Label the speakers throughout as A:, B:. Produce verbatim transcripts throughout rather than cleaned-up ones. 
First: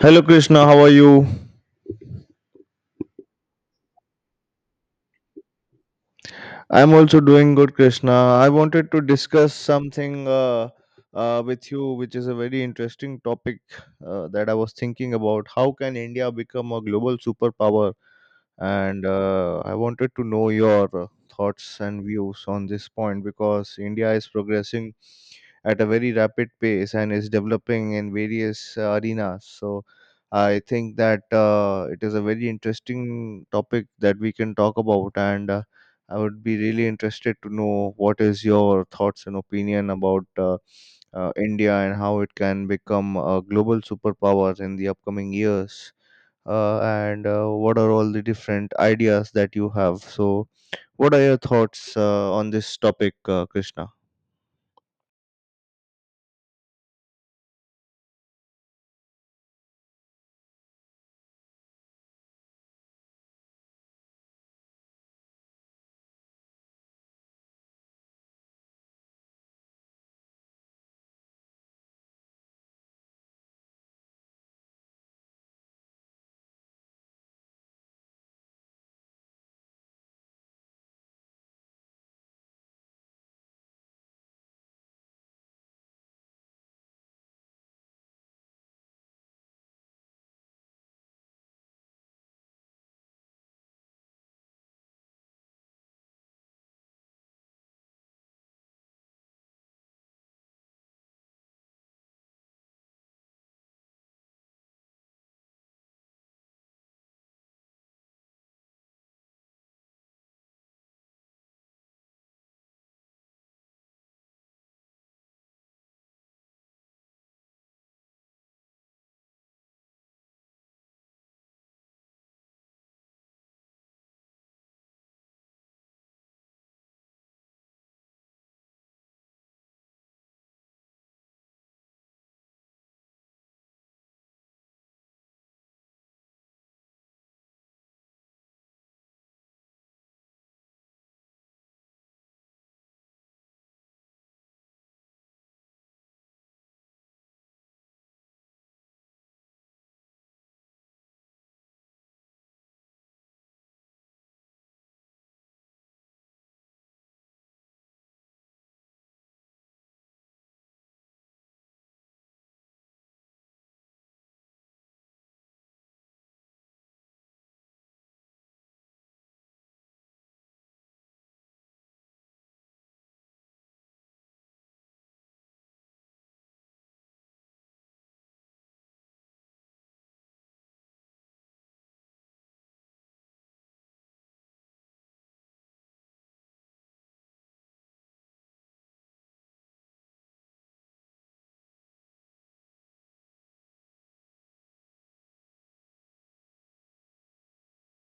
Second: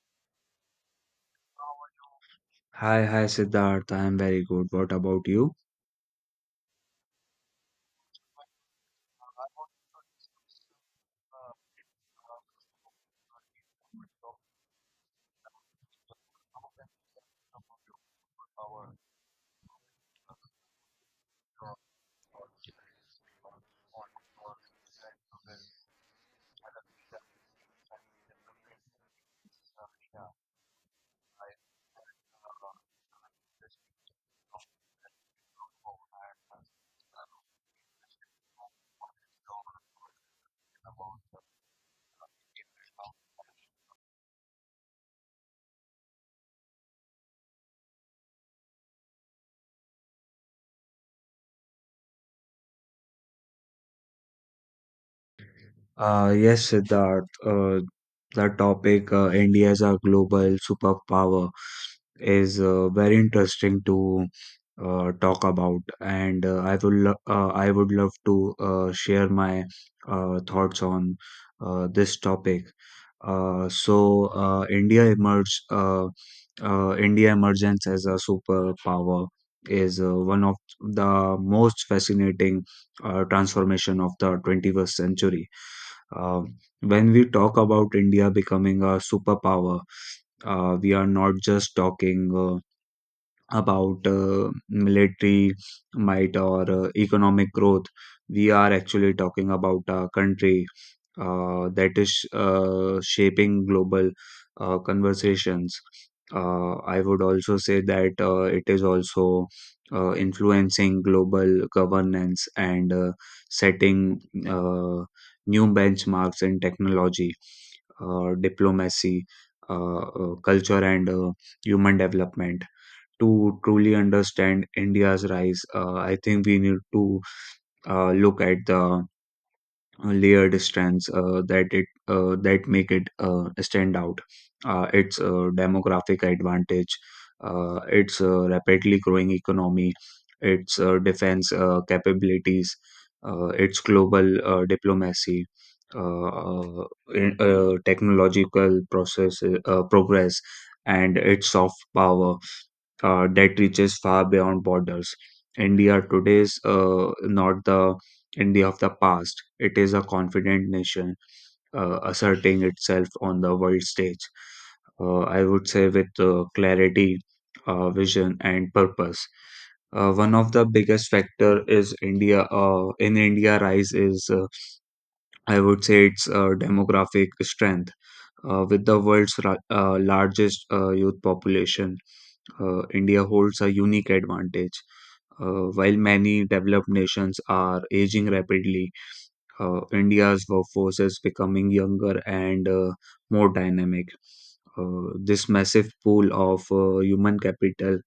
A: Hello Krishna, how are you?
B: Hi, hi Siddharth. I am very good. What about you?
A: I'm also doing good, Krishna. I wanted to discuss something uh, uh, with you, which is a very interesting topic uh, that I was thinking about. How can India become a global superpower? And uh, I wanted to know your uh, thoughts and views on this point because India is progressing at a very rapid pace and is developing in various uh, arenas. So I think that uh, it is a very interesting topic that we can talk about, and uh, I would be really interested to know what is your thoughts and opinion about uh, uh, India and how it can become a global superpower in the upcoming years uh, and uh, what are all the different ideas that you have, so what are your thoughts uh, on this topic uh, krishna
B: Uh, yes, Siddharth. Uh, the topic uh, India as a global superpower is uh, very interesting to uh, talk about, and uh, I will lo- uh, I would love to uh, share my uh, thoughts on uh, this topic. Uh, so uh, India emerge uh, uh, India emergence as a superpower is uh, one of the most fascinating uh, transformation of the twenty-first century. Uh, when we talk about India becoming a superpower, uh, we are not just talking Uh, about uh, military might or uh, economic growth. We are actually talking about a country uh, that is uh, shaping global uh, conversations. Uh, I would also say that uh, it is also uh, influencing global governance and uh, setting uh, new benchmarks in technology, uh, diplomacy, uh, uh, culture, and uh, human development to truly understand India's rise. Uh, I think we need to uh, look at the uh, layered strands uh, that it uh, that make it uh, stand out. Uh, its uh, demographic advantage, uh, its uh, rapidly growing economy, its uh, defense uh, capabilities, uh, its global uh, diplomacy. Uh, uh, in- uh, Technological process uh, progress and its soft power uh, that reaches far beyond borders. India today is uh, not the India of the past. It is a confident nation uh, asserting itself on the world stage Uh, I would say with uh, clarity, uh, vision, and purpose. Uh, one of the biggest factor is India. Uh, in India, rise is uh, I would say its uh, demographic strength. Uh, with the world's ra- uh, largest uh, youth population, uh, India holds a unique advantage. Uh, while many developed nations are aging rapidly, uh, India's workforce is becoming younger and uh, more dynamic. Uh, this massive pool of uh, human capital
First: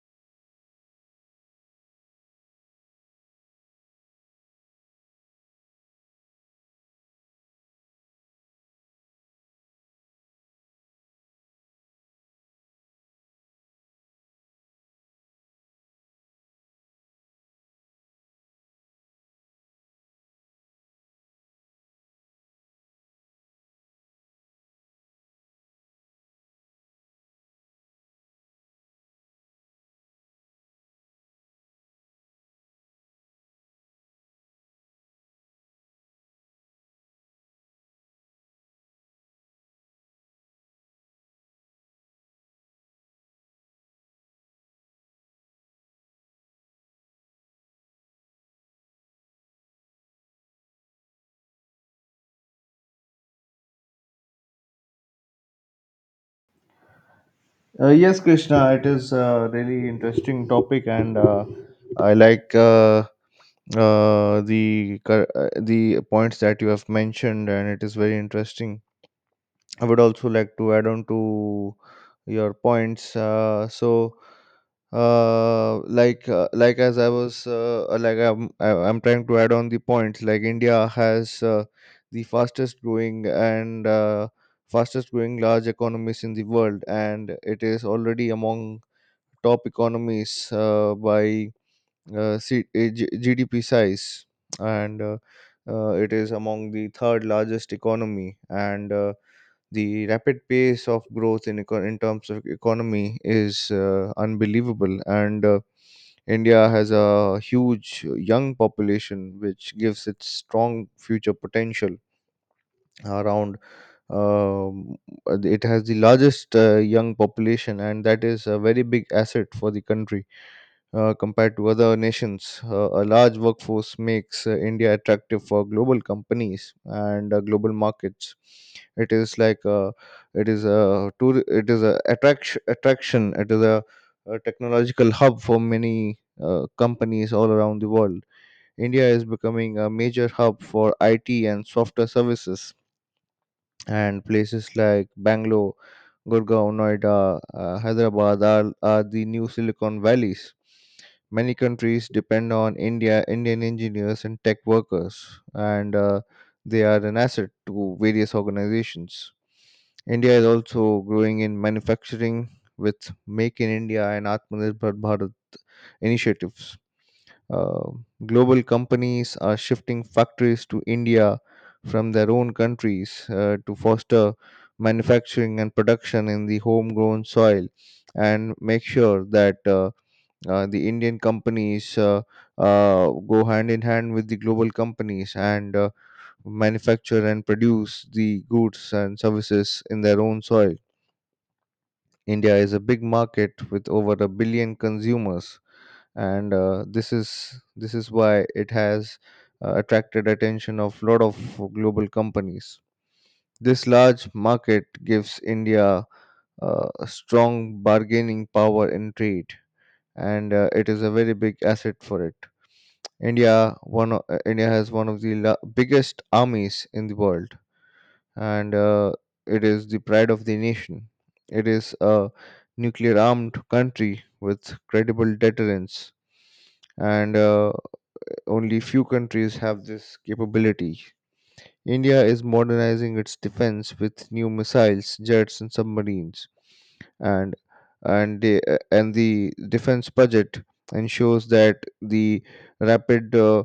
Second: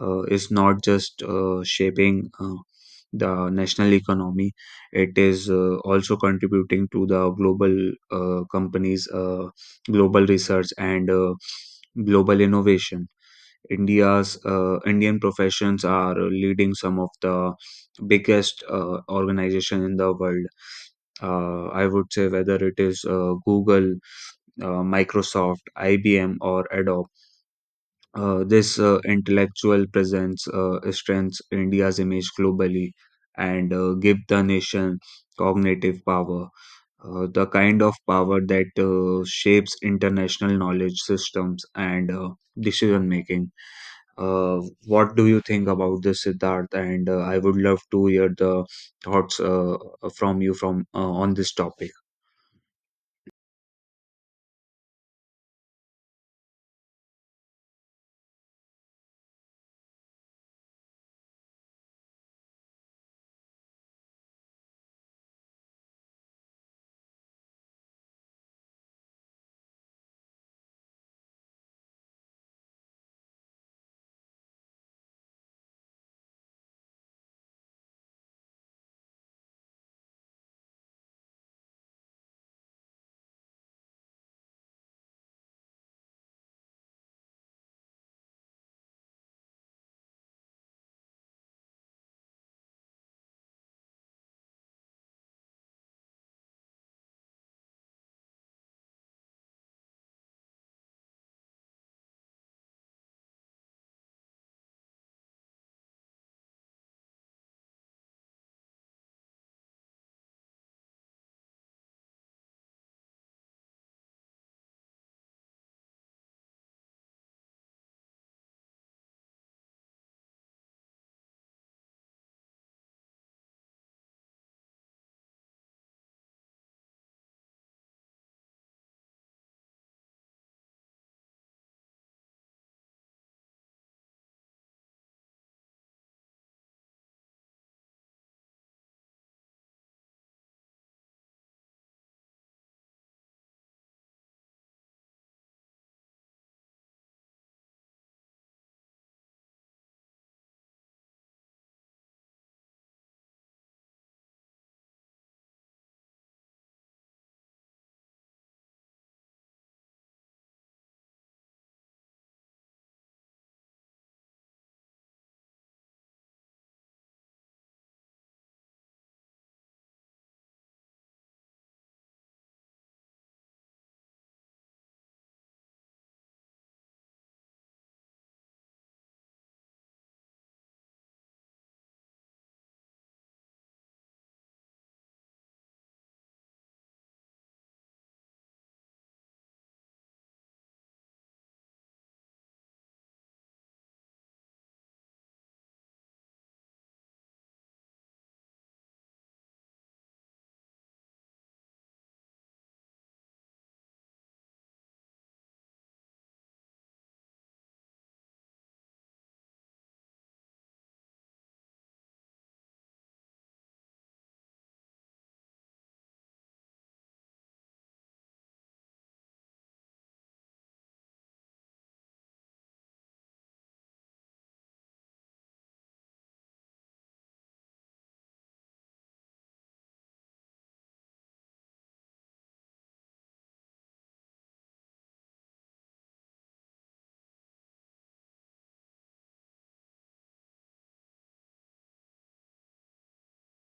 B: uh, is not just uh, shaping uh, the national economy, it is uh, also contributing to the global uh, companies, uh, global research, and uh, global innovation. India's uh, Indian professions are leading some of the biggest uh, organization in the world. Uh, I would say whether it is uh, Google, uh, Microsoft, I B M, or Adobe. Uh, this uh, intellectual presence uh, strengthens India's image globally and uh, give the nation cognitive power, uh, the kind of power that uh, shapes international knowledge systems and uh, decision making. Uh, what do you think about this, Siddharth? And uh, I would love to hear the thoughts uh, from you from uh, on this topic.
A: Uh, yes, Krishna, it is a really interesting topic, and uh, I like uh, uh, the cur- uh, the points that you have mentioned, and it is very interesting. I would also like to add on to your points. Uh, so, uh, like uh, like as I was uh, uh, like I'm I- I'm trying to add on the points. Like India has uh, the fastest growing and uh, fastest growing large economies in the world, and it is already among top economies uh, by uh, C- uh, G- GDP size, and uh, uh, it is among the third largest economy. And. Uh, the rapid pace of growth in eco- in terms of economy is uh, unbelievable, and uh, india has a huge young population which gives it strong future potential around. um, it has the largest uh, young population and that is a very big asset for the country uh, compared to other nations. Uh, a large workforce makes uh, India attractive for global companies and uh, global markets. It is like uh, it is a tour, it is a attraction attraction. It is a, a technological hub for many uh, companies all around the world. India is becoming a major hub for I T and software services, and places like Bangalore, Gurgaon, Noida, uh, Hyderabad are, are the new Silicon Valleys. Many countries depend on India, Indian engineers and tech workers, and uh, they are an asset to various organizations. India is also growing in manufacturing with Make in India and Atmanirbhar Bharat initiatives. Uh, Global companies are shifting factories to India from their own countries uh, to foster manufacturing and production in the homegrown soil and make sure that uh, uh, the Indian companies uh, uh, go hand in hand with the global companies and uh, manufacture and produce the goods and services in their own soil. India is a big market with over a billion consumers, and uh, this is this is why it has uh, attracted attention of lot of global companies. This large market gives india uh, a strong bargaining power in trade, and uh, it is a very big asset for it. india one o- uh, india has one of the la- biggest armies in the world, and uh, it is the pride of the nation. It is a nuclear armed country with credible deterrence, and uh, only few countries have this capability. India is modernizing its defense with new missiles, jets, and submarines, and and the, and the defense budget ensures that the rapid uh, uh,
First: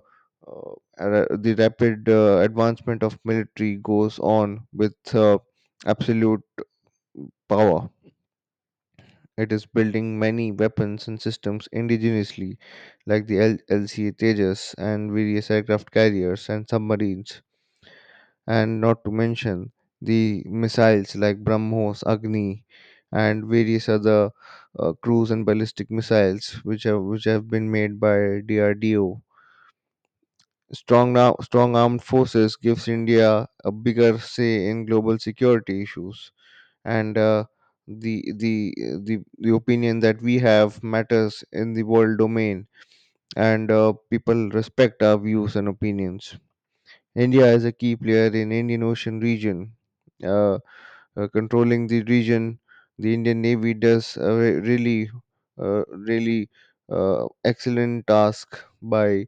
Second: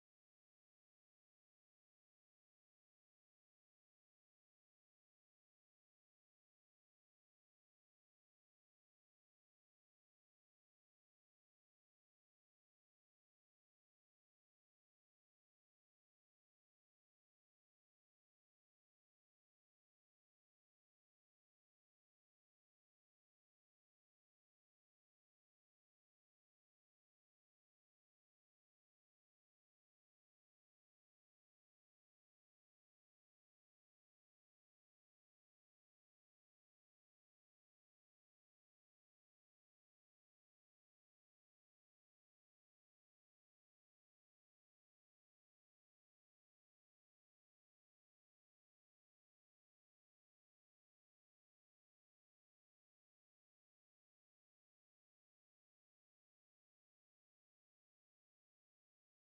A: ra- the rapid uh, advancement of military goes on with uh, absolute power. It is building many weapons and systems indigenously, like the L- LCA Tejas and various aircraft carriers and submarines, and not to mention the missiles like BrahMos, Agni, and various other uh, cruise and ballistic missiles, which have which have been made by D R D O. Strong now, strong armed forces gives India a bigger say in global security issues, and uh, the the the the opinion that we have matters in the world domain, and uh, people respect our views and opinions. India is a key player in Indian Ocean region. Uh, uh, Controlling the region, the Indian Navy does a re- really, uh, really uh, excellent task by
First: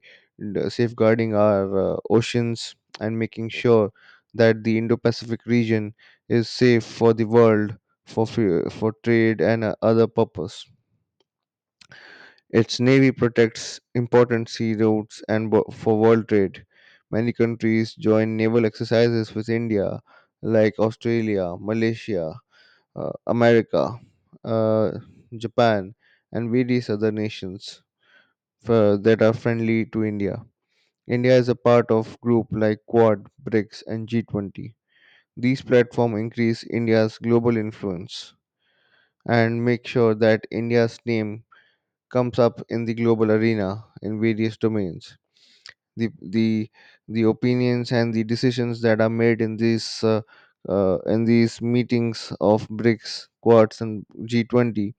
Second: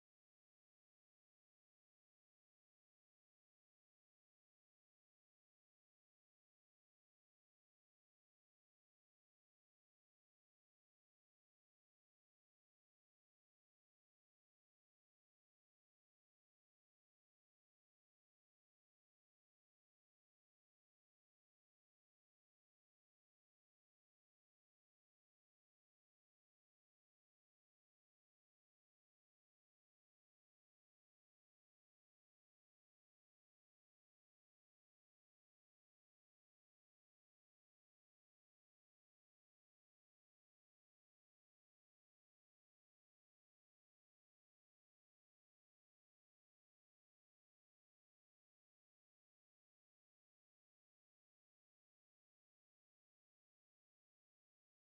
A: d- safeguarding our uh, oceans and making sure that the Indo-Pacific region is safe for the world for fu- for trade and uh, other purpose. Its navy protects important sea routes and wo- for world trade. Many countries join naval exercises with India, like Australia, Malaysia, uh, America, uh, Japan, and various other nations for, that are friendly to India. India is a part of group like Quad, BRICS, and G twenty. These platforms increase India's global influence and make sure that India's name comes up in the global arena in various domains. The, the, the opinions and the decisions that are made in these uh, uh, in these meetings of BRICS, Quads, and G twenty,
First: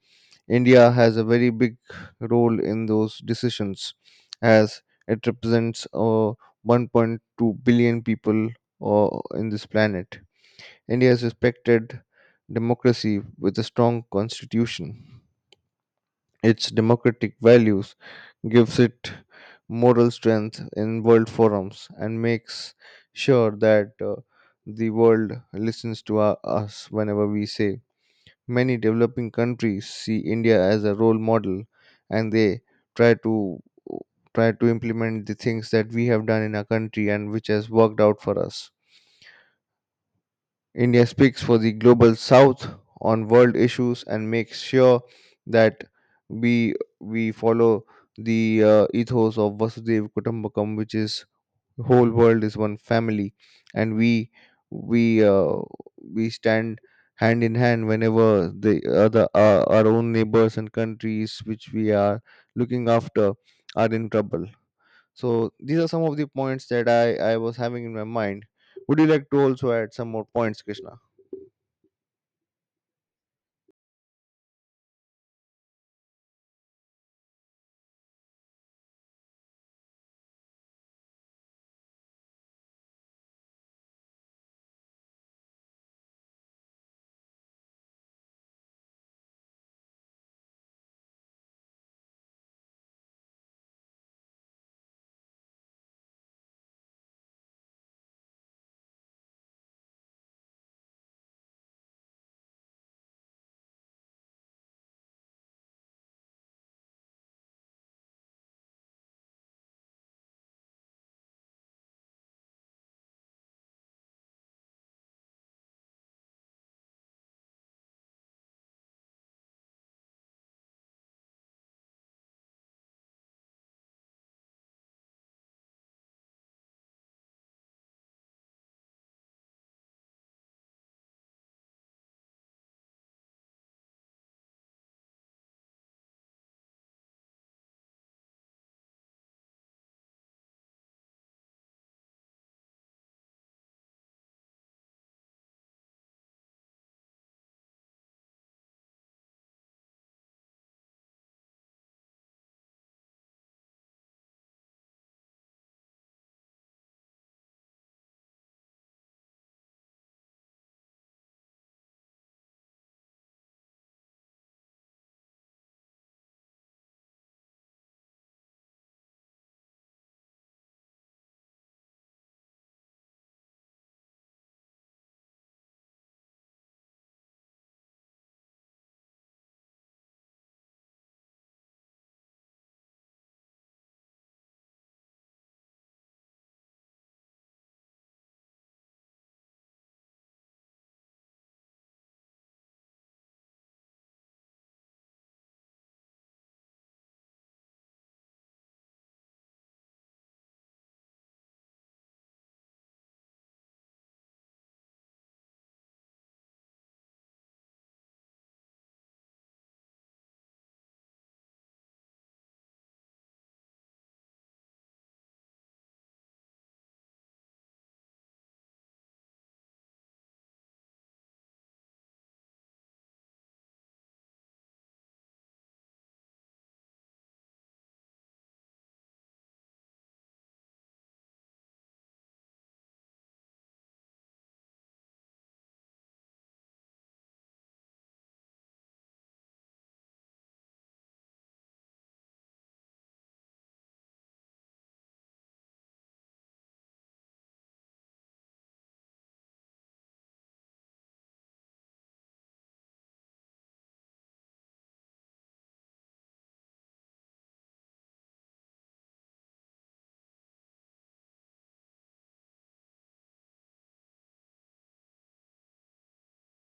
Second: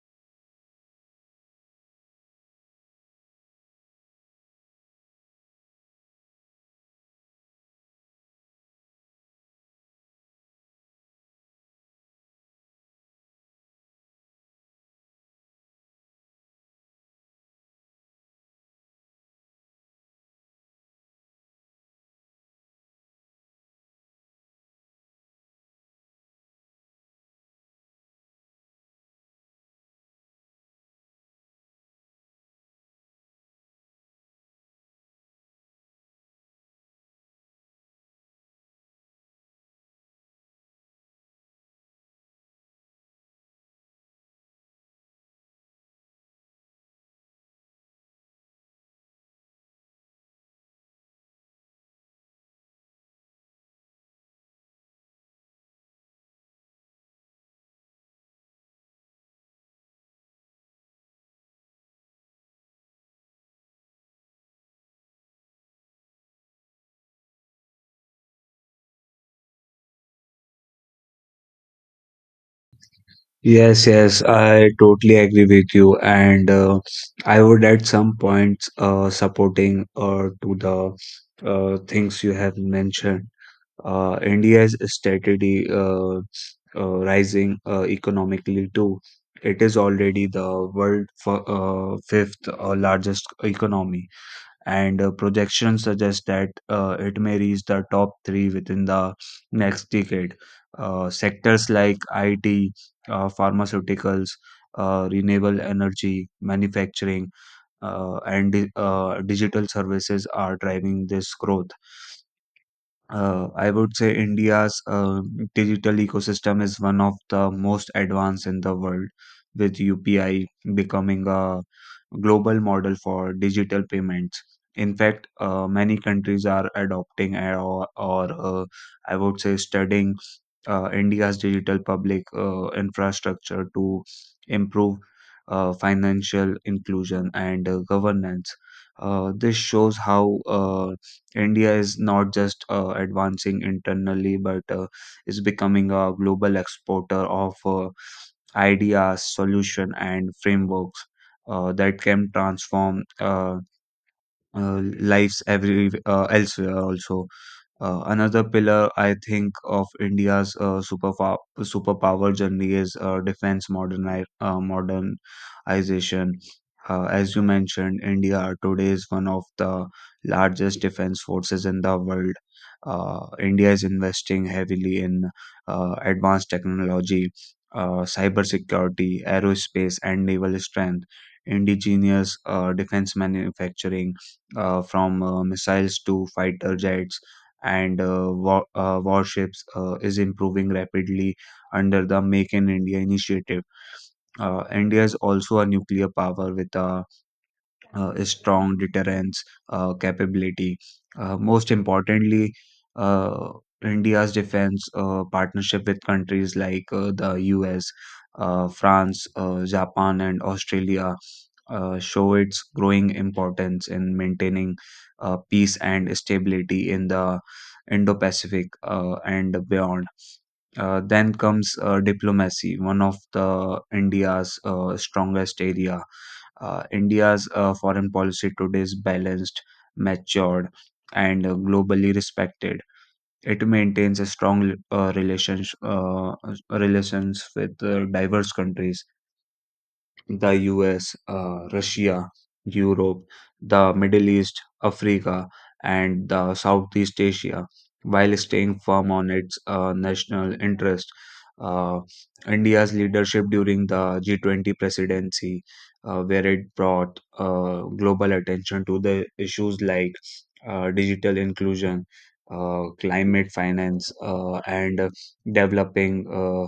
A: India has a very big role in those decisions as it represents uh, one point two billion people uh, in this planet. India is respected democracy with a strong constitution. Its democratic values gives it moral strength in world forums and makes sure that uh, the world listens to our, us whenever we say. Many developing countries see India as a role model, and they try to try to implement the things that we have done in our country and which has worked out for us. India speaks for the global south on world issues and makes sure that we we follow the uh, ethos of Vasudev Kutumbakam, which is whole world is one family, and we we uh, we stand hand in hand whenever the other uh, our own neighbors and countries which we are looking after are in trouble. So these are some of the points that I, I was having in my mind. Would you like to also add some more points, Krishna?
B: Yes, yes, I totally agree with you, and uh, I would at some points uh, supporting uh, to the uh, things you have mentioned. Uh, India's steadily uh, uh, rising uh, economically too. It is already the world f uh, fifth uh, largest economy, and uh, projections suggest that uh, it may reach the top three within the next decade. Uh, sectors like I T, uh, pharmaceuticals, uh, renewable energy, manufacturing, uh, and di- uh, digital services are driving this growth. Uh, I would say India's uh, digital ecosystem is one of the most advanced in the world, with U P I becoming a global model for digital payments. In fact, uh, many countries are adopting or, or uh, I would say studying uh, India's digital public uh, infrastructure to improve uh, financial inclusion and uh, governance. Uh, this shows how uh, India is not just uh, advancing internally, but uh, is becoming a global exporter of uh, ideas, solution, and frameworks uh, that can transform uh, uh, lives every uh, elsewhere also. Uh, another pillar I think of India's uh, superpower superpower journey is uh, defense moderni uh, modernization. Uh, as you mentioned, India today is one of the largest defense forces in the world. Uh, India is investing heavily in uh, advanced technology, uh, cybersecurity, aerospace, and naval strength. Indigenous uh, defense manufacturing, uh, from uh, missiles to fighter jets and uh, wa- uh, warships uh, is improving rapidly under the Make in India initiative. Uh, India is also a nuclear power with a uh strong deterrence uh, capability. Uh, most importantly, uh, India's defense uh, partnership with countries like uh, the U S, uh, France, uh, Japan, and Australia uh, show its growing importance in maintaining uh, peace and stability in the Indo Pacific uh, and beyond. Uh, then comes uh, diplomacy, one of the India's uh, strongest area. Uh, India's uh, foreign policy today is balanced, matured, and uh, globally respected. It maintains a strong uh, relations uh, relations with uh, diverse countries, the U S, uh, Russia, Europe, the Middle East, Africa, and the Southeast Asia, while staying firm on its uh, national interest. Uh, India's leadership during the G twenty presidency, uh, where it brought uh, global attention to the issues like uh, digital inclusion, uh, climate finance, uh, and uh, developing uh,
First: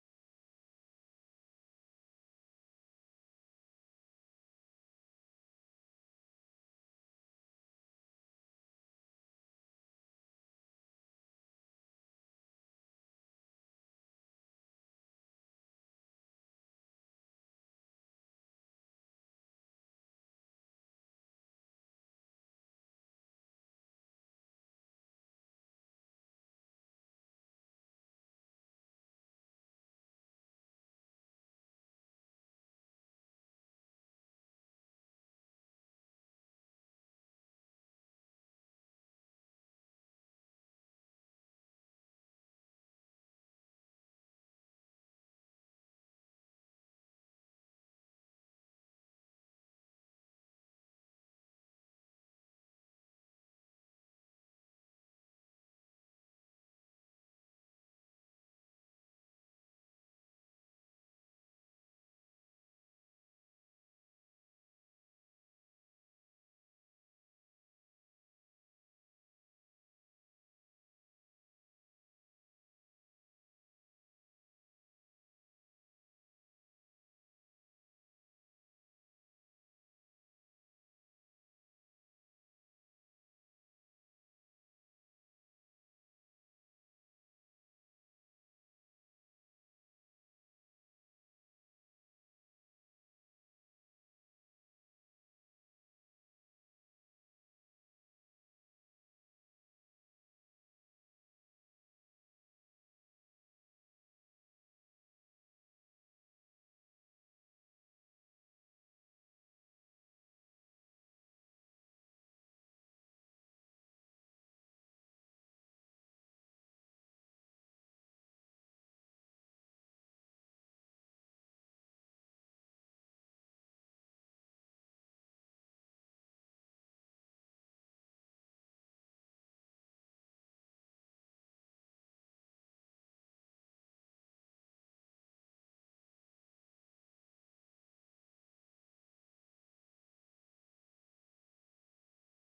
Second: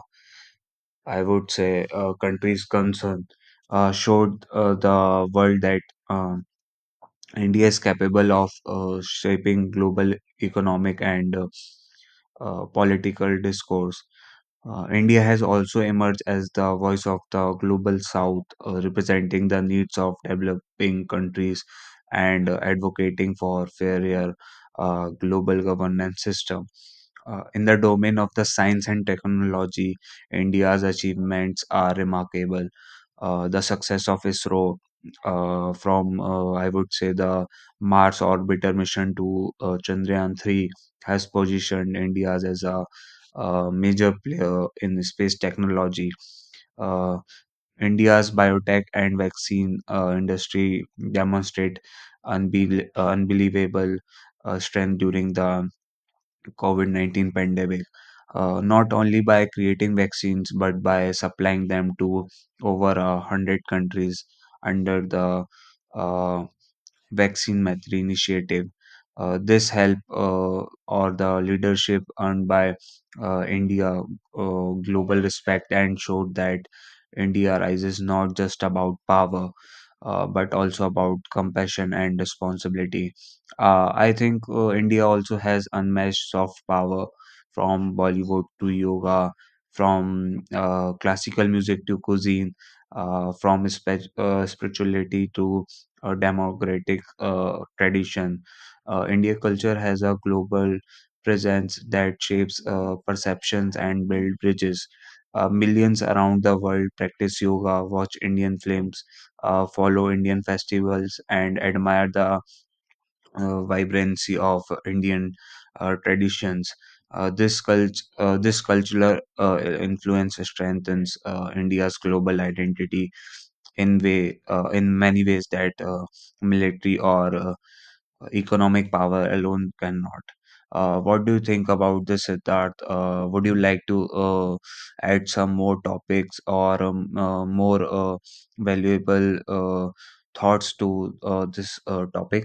B: I would say, uh, countries concerned uh, showed uh, the world that uh, India is capable of uh, shaping global economic and uh, uh, political discourse. Uh, India has also emerged as the voice of the global south, uh, representing the needs of developing countries and uh, advocating for fairer uh, global governance system. Uh, in the domain of the science and technology, India's achievements are remarkable. Uh, the success of ISRO, uh, from uh, I would say the Mars orbiter mission to uh, Chandrayaan three, has positioned India as a a major player in space technology. Uh, India's biotech and vaccine uh, industry demonstrate unbel- uh, unbelievable uh, strength during the COVID nineteen pandemic, uh, not only by creating vaccines but by supplying them to over a hundred countries under the uh, vaccine matter initiative. Uh, this help uh, or the leadership earned by uh, India uh, global respect and showed that India rises not just about power uh, but also about compassion and responsibility. Uh, I think uh, India also has unmatched soft power, from Bollywood to yoga, from uh, classical music to cuisine, uh, from spe- uh, spirituality to uh, democratic uh, tradition. Uh, India culture has a global presence that shapes uh, perceptions and build bridges. Uh, millions around the world practice yoga, watch Indian films, uh, follow Indian festivals, and admire the uh, vibrancy of Indian uh, traditions. Uh, this cult, uh, this cultural uh, influence strengthens uh, India's global identity in way uh, in many ways that uh, military or uh, economic power alone cannot. Uh, what do you think about this, Siddharth? Uh, would you like to uh, add some more topics or um, uh, more uh, valuable uh, thoughts to uh, this uh, topic?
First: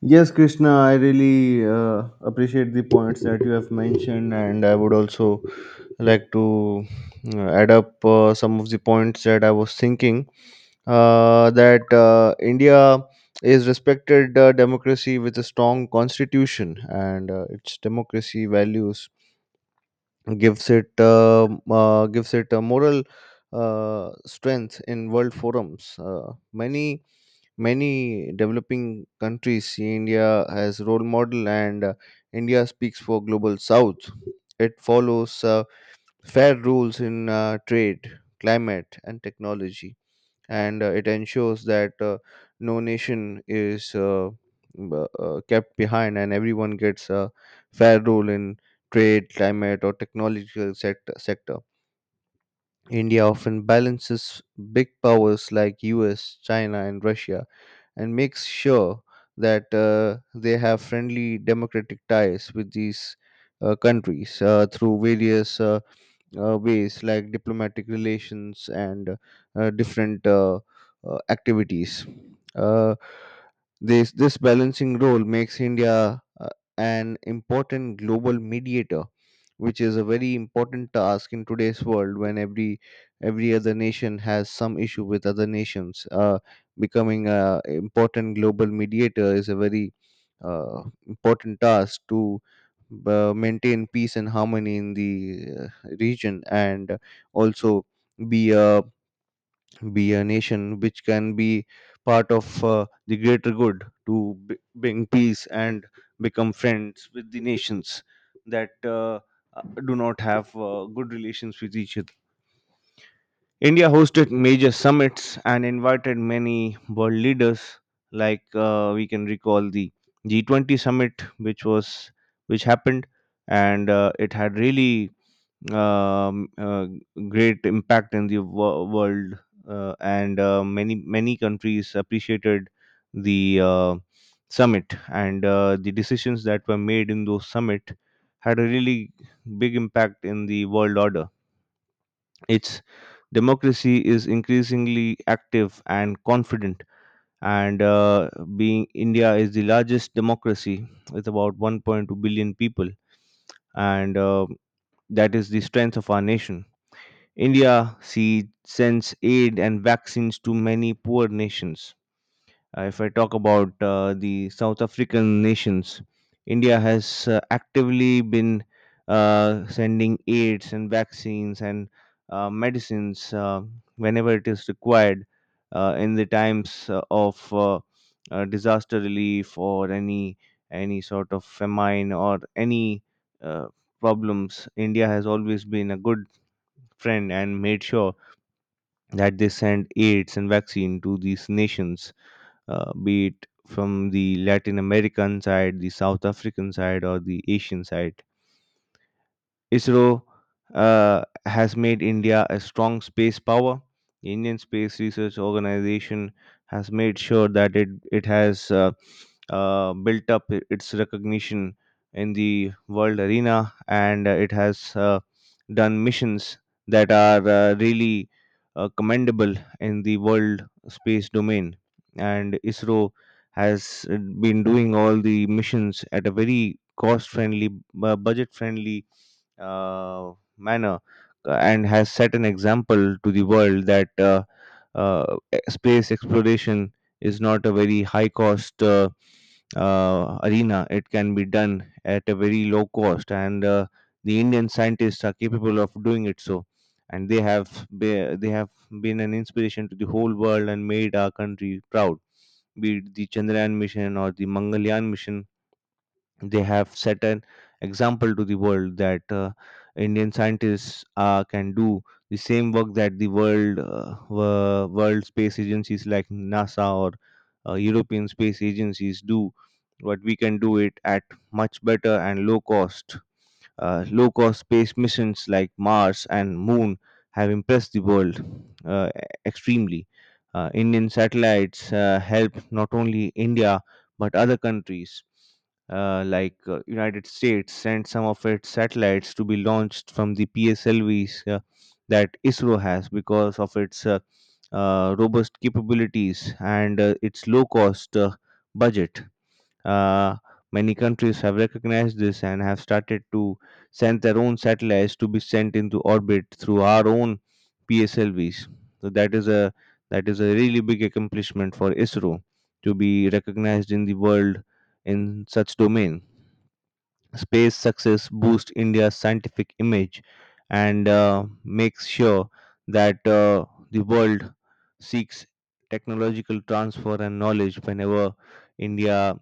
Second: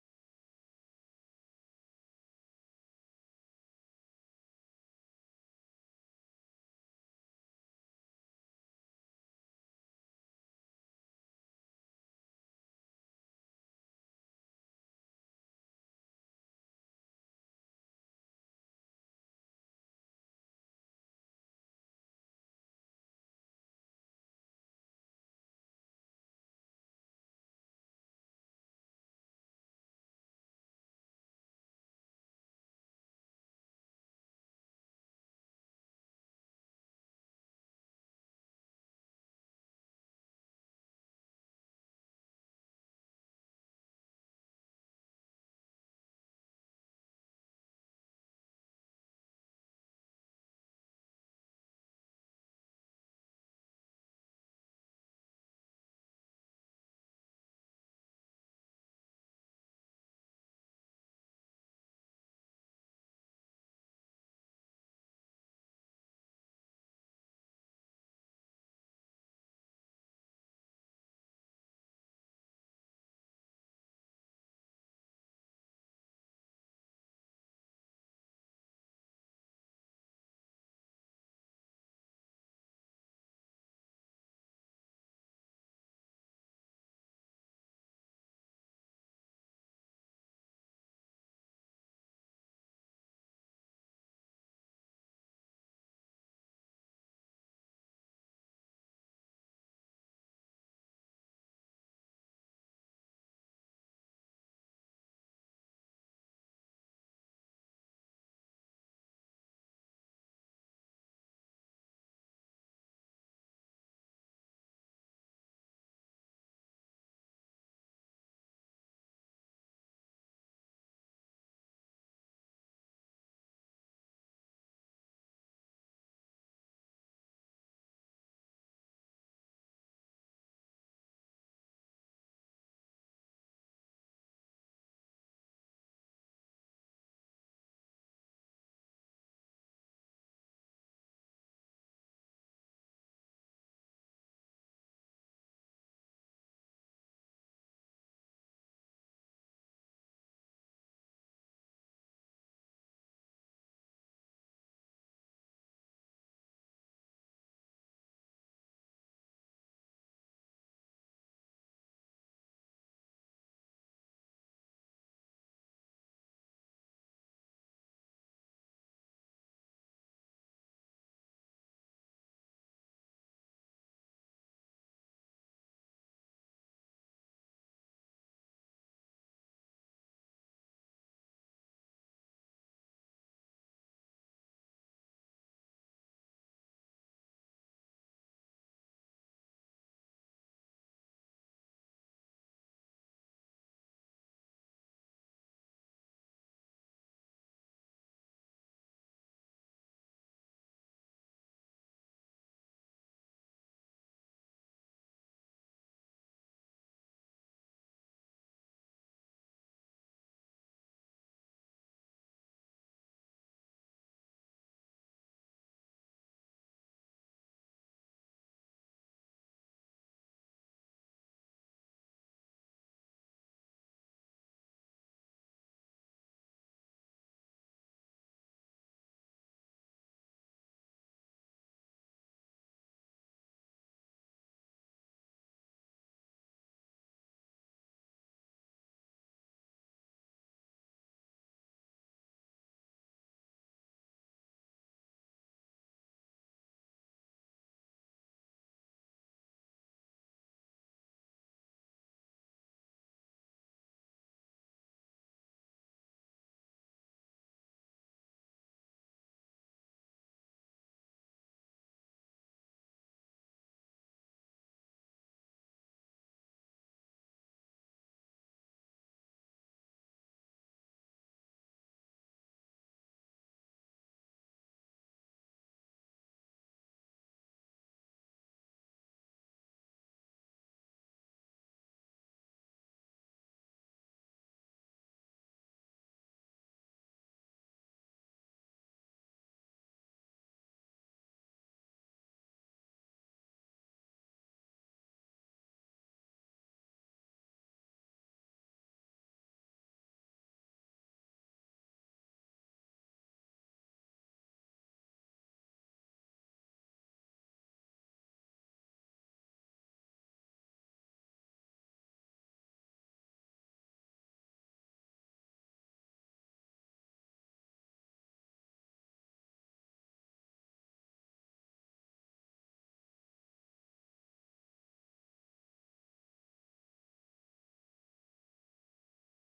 A: Yes, Krishna, I really uh, appreciate the points that you have mentioned, and I would also like to uh, add up uh, some of the points that I was thinking uh, that uh, India is respected uh, democracy with a strong constitution, and uh, its democracy values gives it uh, uh, gives it a moral uh, strength in world forums. Uh, many many developing countries see India as role model, and uh, India speaks for global South. It follows uh, fair rules in uh, trade, climate, and technology, and uh, it ensures that uh, no nation is uh, b- uh, kept behind, and everyone gets a fair role in trade, climate, or technological sector. sector. India often balances big powers like U S, China, and Russia, and makes sure that uh, they have friendly democratic ties with these uh, countries uh, through various Uh, uh, ways like diplomatic relations and uh, different uh, uh, activities. Uh, this this balancing role makes India uh, an important global mediator, which is a very important task in today's world when every every other nation has some issue with other nations. Uh, becoming a important global mediator is a very uh, important task to uh, maintain peace and harmony in the uh, region and also be a be a nation which can be part of uh, the greater good to b- bring peace and become friends with the nations that uh, uh, do not have uh, good relations with each other. India hosted major summits and invited many world leaders, like uh, we can recall the G twenty summit, which was which happened, and uh, it had really um, uh, great impact in the wo- world, uh, and uh, many many countries appreciated the uh, summit, and uh, the decisions that were made in those summit had a really big impact in the world order. Its democracy is increasingly active and confident, and uh, being india is the largest democracy with about one point two billion people, and uh, that is the strength of our nation. India see, sends aid and vaccines to many poor nations. Uh, if I talk about uh, the South African nations, India has uh, actively been uh, sending aids and vaccines and uh, medicines uh, whenever it is required uh, in the times uh, of uh, uh, disaster relief or any any sort of famine or any uh, problems. India has always been a good friend and made sure that they send aids and vaccine to these nations, uh, be it from the Latin American side, the South African side, or the Asian side. ISRO uh, has made India a strong space power. The Indian Space Research Organization has made sure that it it has uh, uh, built up i- its recognition in the world arena, and uh, it has uh, done missions that are uh, really uh, commendable in the world space domain. And ISRO has uh, been doing all the missions at a very cost-friendly, uh, budget-friendly uh, manner, uh, and has set an example to the world that uh, uh, e- space exploration is not a very high cost uh, uh, arena. It can be done at a very low cost, and uh, the Indian scientists are capable of doing it. So, and they have be, they have been an inspiration to the whole world and made our country proud. Be it the Chandrayaan mission or the Mangalyaan mission, they have set an example to the world that uh, Indian scientists uh, can do the same work that the world uh, wo- world space agencies like NASA or uh, European space agencies do. But we can do it at much better and low cost uh, low cost space missions like Mars and Moon have impressed the world uh, e-, extremely. Uh, Indian satellites uh, help not only India but other countries, uh, like uh, United States sent some of its satellites to be launched from the P S L Vs uh, that I S R O has because of its uh, uh, robust capabilities and uh, its low cost uh, budget. Uh, Many countries have recognized this and have started to send their own satellites to be sent into orbit through our own P S L Vs. So that is a that is a really big accomplishment for I S R O to be recognized in the world in such domain. Space success boosts India's scientific image and uh, makes sure that uh, the world seeks technological transfer and knowledge whenever India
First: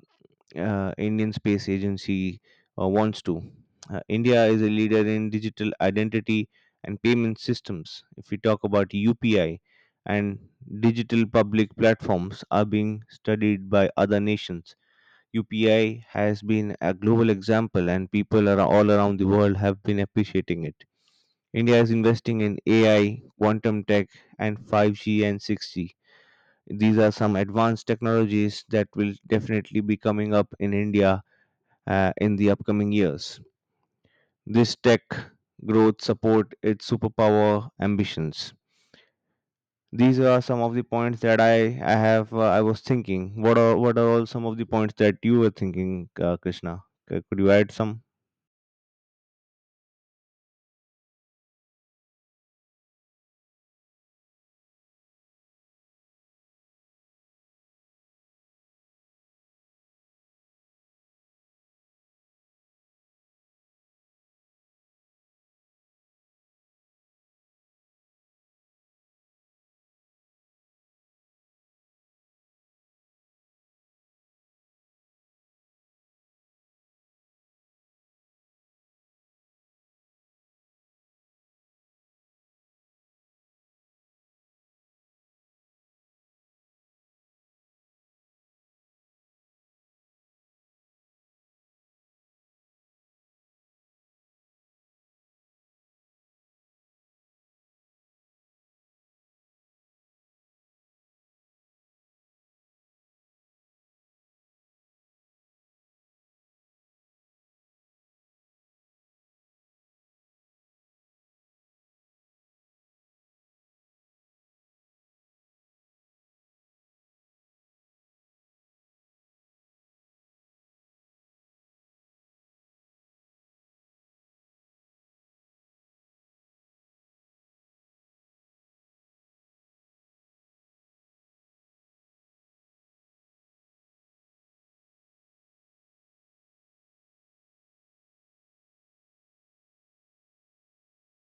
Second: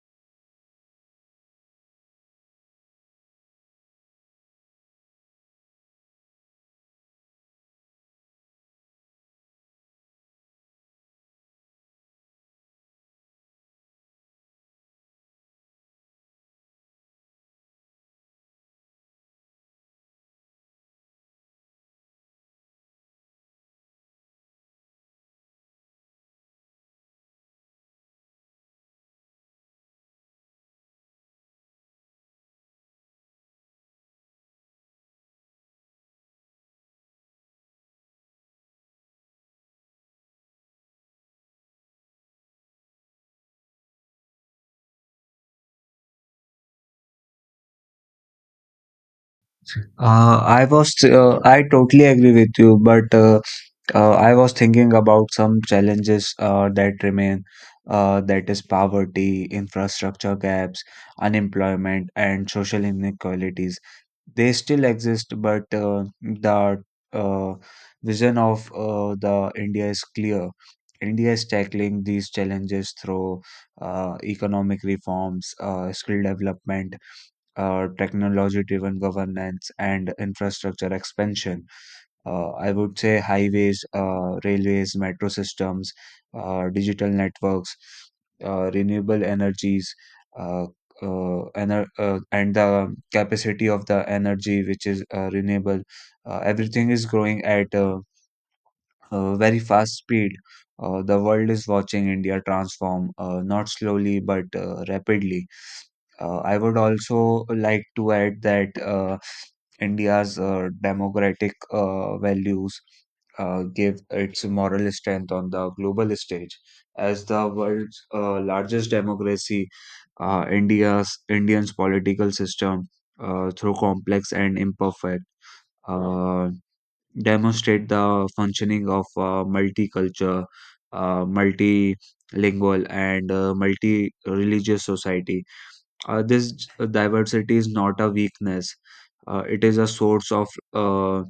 A: uh, Indian Space Agency uh, wants to. Uh, India is a leader in digital identity and payment systems. If we talk about U P I and digital public platforms are being studied by other nations. U P I has been a global example and people are all around the world have been appreciating it. India is investing in A I, quantum tech and five G and six G. These are some advanced technologies that will definitely be coming up in India uh, in the upcoming years. This tech growth support its superpower ambitions. These are some of the points that I, I have uh, I was thinking. What are what are all some of the points that you were thinking, uh, Krishna? C- Could you add some?
B: Uh, I was, uh, I totally agree with you, but uh, uh, I was thinking about some challenges uh, that remain, uh, that is poverty, infrastructure gaps, unemployment, and social inequalities. They still exist, but uh, the uh, vision of uh, the India is clear. India is tackling these challenges through uh, economic reforms, uh, skill development, uh, technology driven governance and infrastructure expansion. Uh, I would say highways, uh, railways, metro systems, uh, digital networks, uh, renewable energies, uh, uh, ener uh, and the capacity of the energy which is uh, renewable. Uh, everything is growing at a, a very fast speed. Uh, the world is watching India transform, uh, not slowly but uh, rapidly. Uh, I would also like to add that uh, India's uh, democratic uh, values uh, give its moral strength on the global stage. As the world's uh, largest democracy, uh, India's Indian's political system, uh, through complex and imperfect, uh, demonstrate the functioning of uh, multicultural, uh, multilingual, and uh, multi-religious society. Uh, this diversity is not a weakness, uh, it is a source of uh,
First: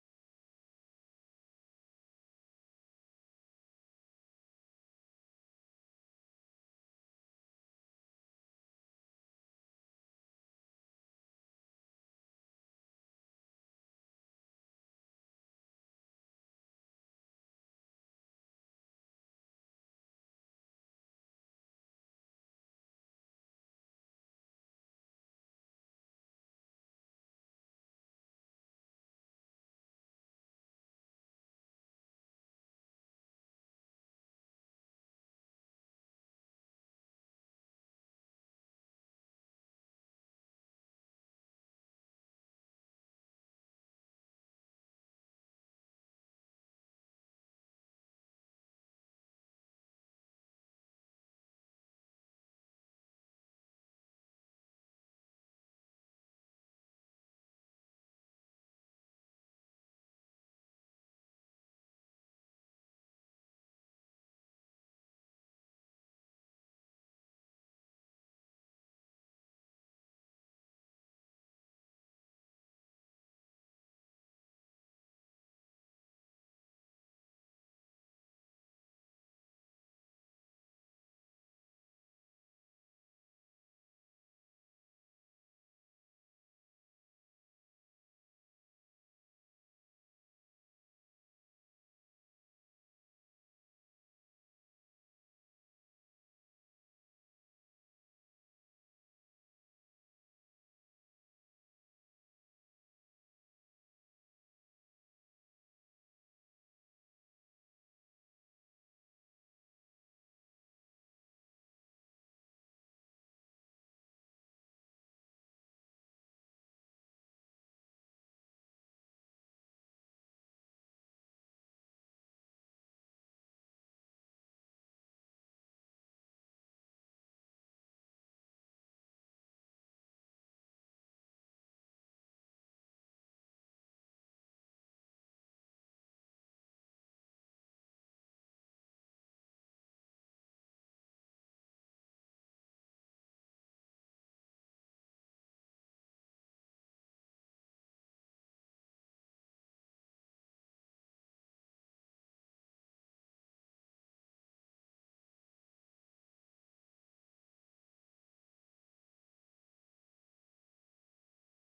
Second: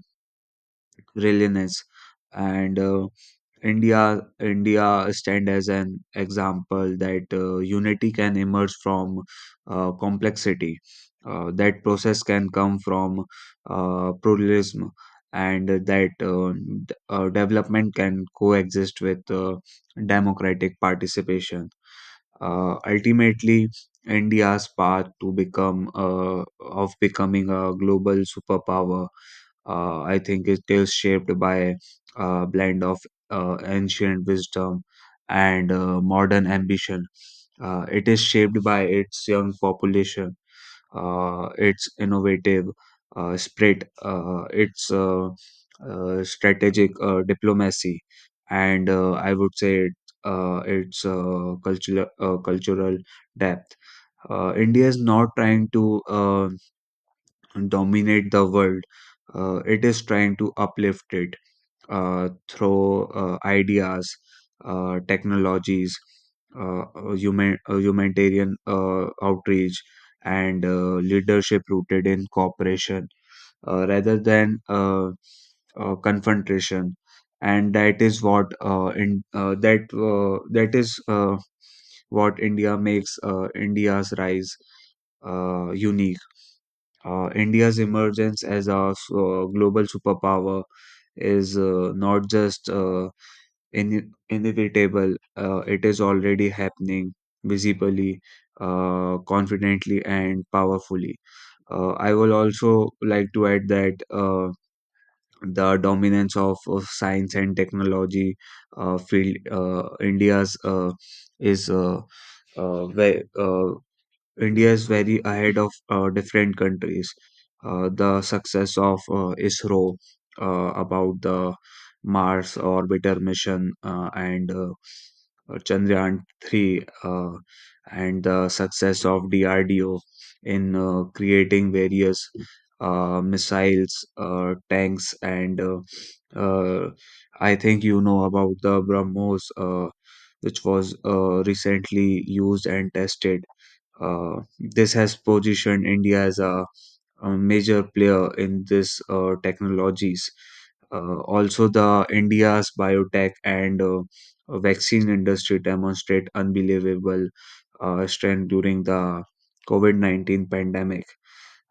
B: resilience. And uh, India, India stand as an example that uh, unity can emerge from uh, complexity. Uh, that process can come from uh, pluralism, and that uh, d- uh, development can coexist with uh, democratic participation. Uh, ultimately, India's path to become uh, of becoming a global superpower, uh, I think, is still shaped by a blend of uh, ancient wisdom and uh, modern ambition. Uh, it is shaped by its young population, uh, its innovative uh, spread, uh, its uh, uh, strategic uh, diplomacy, and uh, I would say uh, its uh, cultural uh, cultural depth. Uh, India is not trying to uh, dominate the world. Uh, it is trying to uplift it uh, through uh, ideas, uh, technologies, uh, uh, human, uh, humanitarian uh, outreach, and uh, leadership rooted in cooperation uh, rather than uh, uh, confrontation. And that is what uh, in uh, that uh, that is uh, what India makes uh, India's rise uh, unique. Uh, India's emergence as a s- uh, global superpower is uh, not just uh, in- inevitable, uh, it is already happening visibly, uh, confidently, and powerfully. Uh, I will also like to add that uh, the dominance of, of science and technology uh, field, uh, India's uh, is uh, uh, ve- uh, India is very ahead of uh, different countries. Uh, the success of uh, ISRO uh, about the Mars orbiter mission uh, and uh, uh, Chandrayaan three uh, and the success of D R D O in uh, creating various uh, missiles, uh, tanks, and uh, uh, I think you know about the BrahMos, uh, which was uh, recently used and tested. Uh, this has positioned India as a, a major player in this uh, technologies. Uh, also, the India's biotech and uh, vaccine industry demonstrate unbelievable uh, strength during the COVID nineteen pandemic.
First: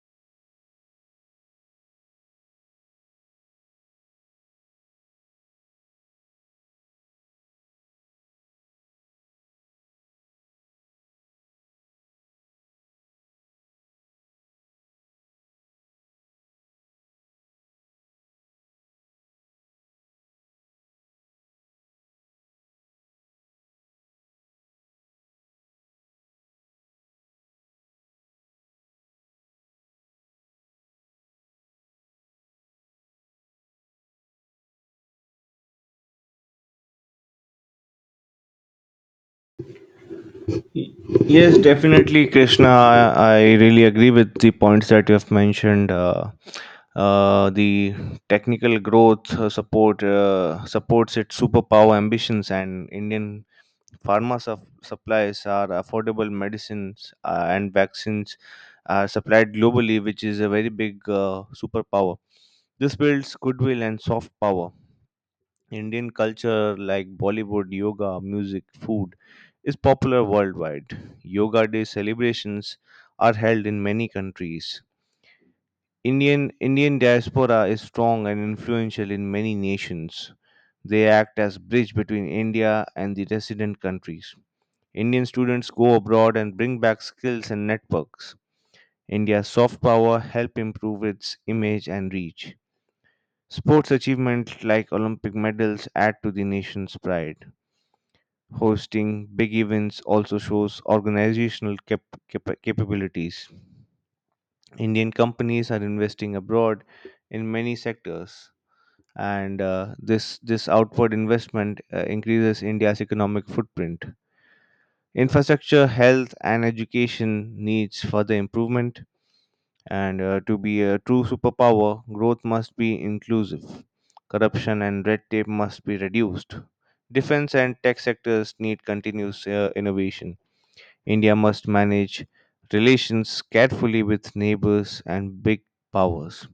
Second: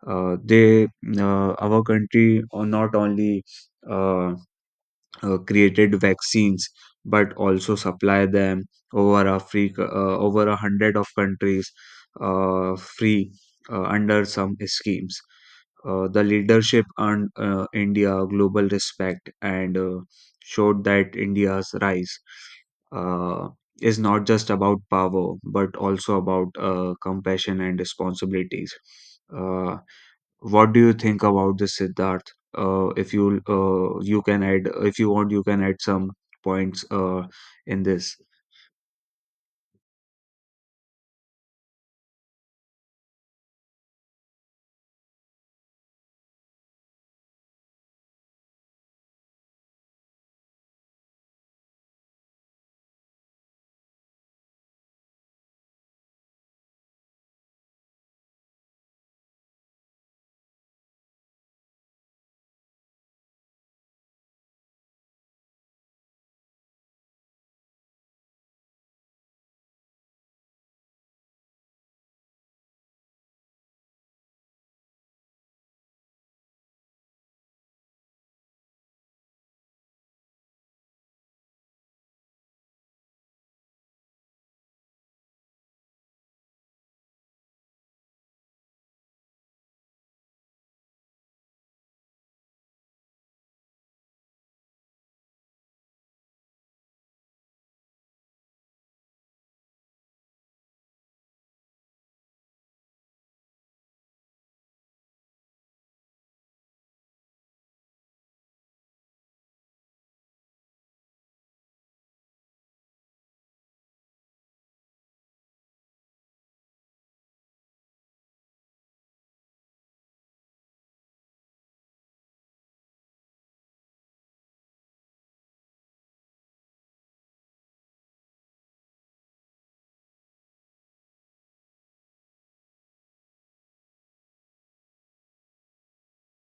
B: Uh, they, uh, our country, uh, not only. Uh, uh, created vaccines but also supply them over Africa, uh, over a hundred of countries uh, free uh, under some schemes. Uh, the leadership earned uh, India global respect and uh, showed that India's rise uh, is not just about power but also about uh, compassion and responsibilities. Uh, what do you think about this, Siddharth? Uh, if you uh, you can add, if you want, you can add some points uh, in this.
A: Y- Yes, definitely, Krishna. I, I really agree with the points that you have mentioned. Uh, uh, the technical growth uh, support uh, supports its superpower ambitions, and Indian Pharma sup- supplies are affordable medicines uh, and vaccines are supplied globally, which is a very big uh, superpower. This builds goodwill and soft power. Indian culture like Bollywood, yoga, music, food is popular worldwide. Yoga Day celebrations are held in many countries. Indian Indian diaspora is strong and influential in many nations. They act as bridge between India and the resident countries. Indian students go abroad and bring back skills and networks. India's soft power help improve its image and reach. Sports achievements like Olympic medals add to the nation's pride. Hosting big events also shows organizational cap- cap- capabilities. Indian companies are investing abroad in many sectors, and uh, this this outward investment uh, increases India's economic footprint. Infrastructure, health, and education needs further improvement. And uh, to be a true superpower, growth must be inclusive. Corruption and red tape must be reduced. Defense and tech sectors need continuous uh, innovation. India must manage relations carefully with neighbors and big powers.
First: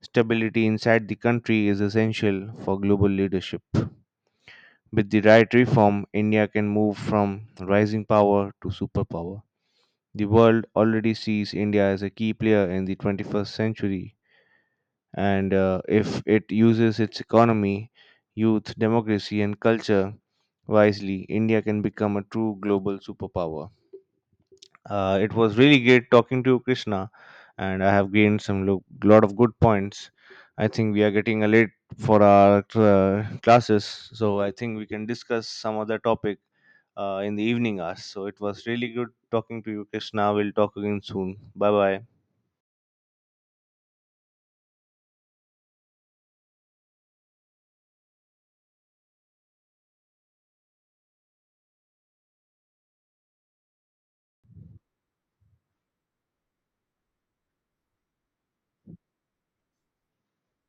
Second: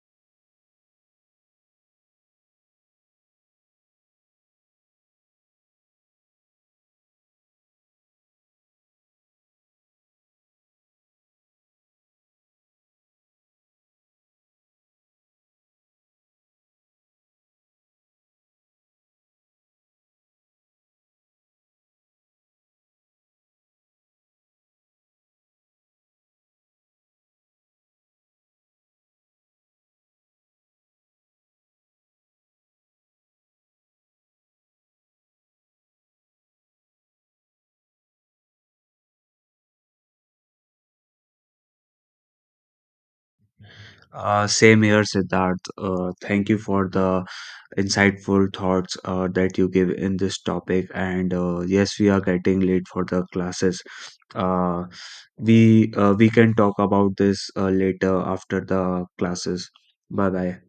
A: Stability inside the country is essential for global leadership. With the right reform, India can move from rising power to superpower. The world already sees India as a key player in the twenty-first century, and uh, if it uses its economy, youth, democracy, and culture wisely, India can become a true global superpower. Uh, it was really great talking to you, Krishna, and I have gained some lo- lot of good points. I think we are getting a late for our uh, classes, so I think we can discuss some other topic uh, in the evening hours. So it was really good talking to you, Krishna. We'll talk again soon. Bye bye.
B: Uh, same here, Siddharth. Uh, thank you for the insightful thoughts uh, that you give in this topic. And uh, yes, we are getting late for the classes. Uh, we uh, we can talk about this uh, later after the classes. Bye bye.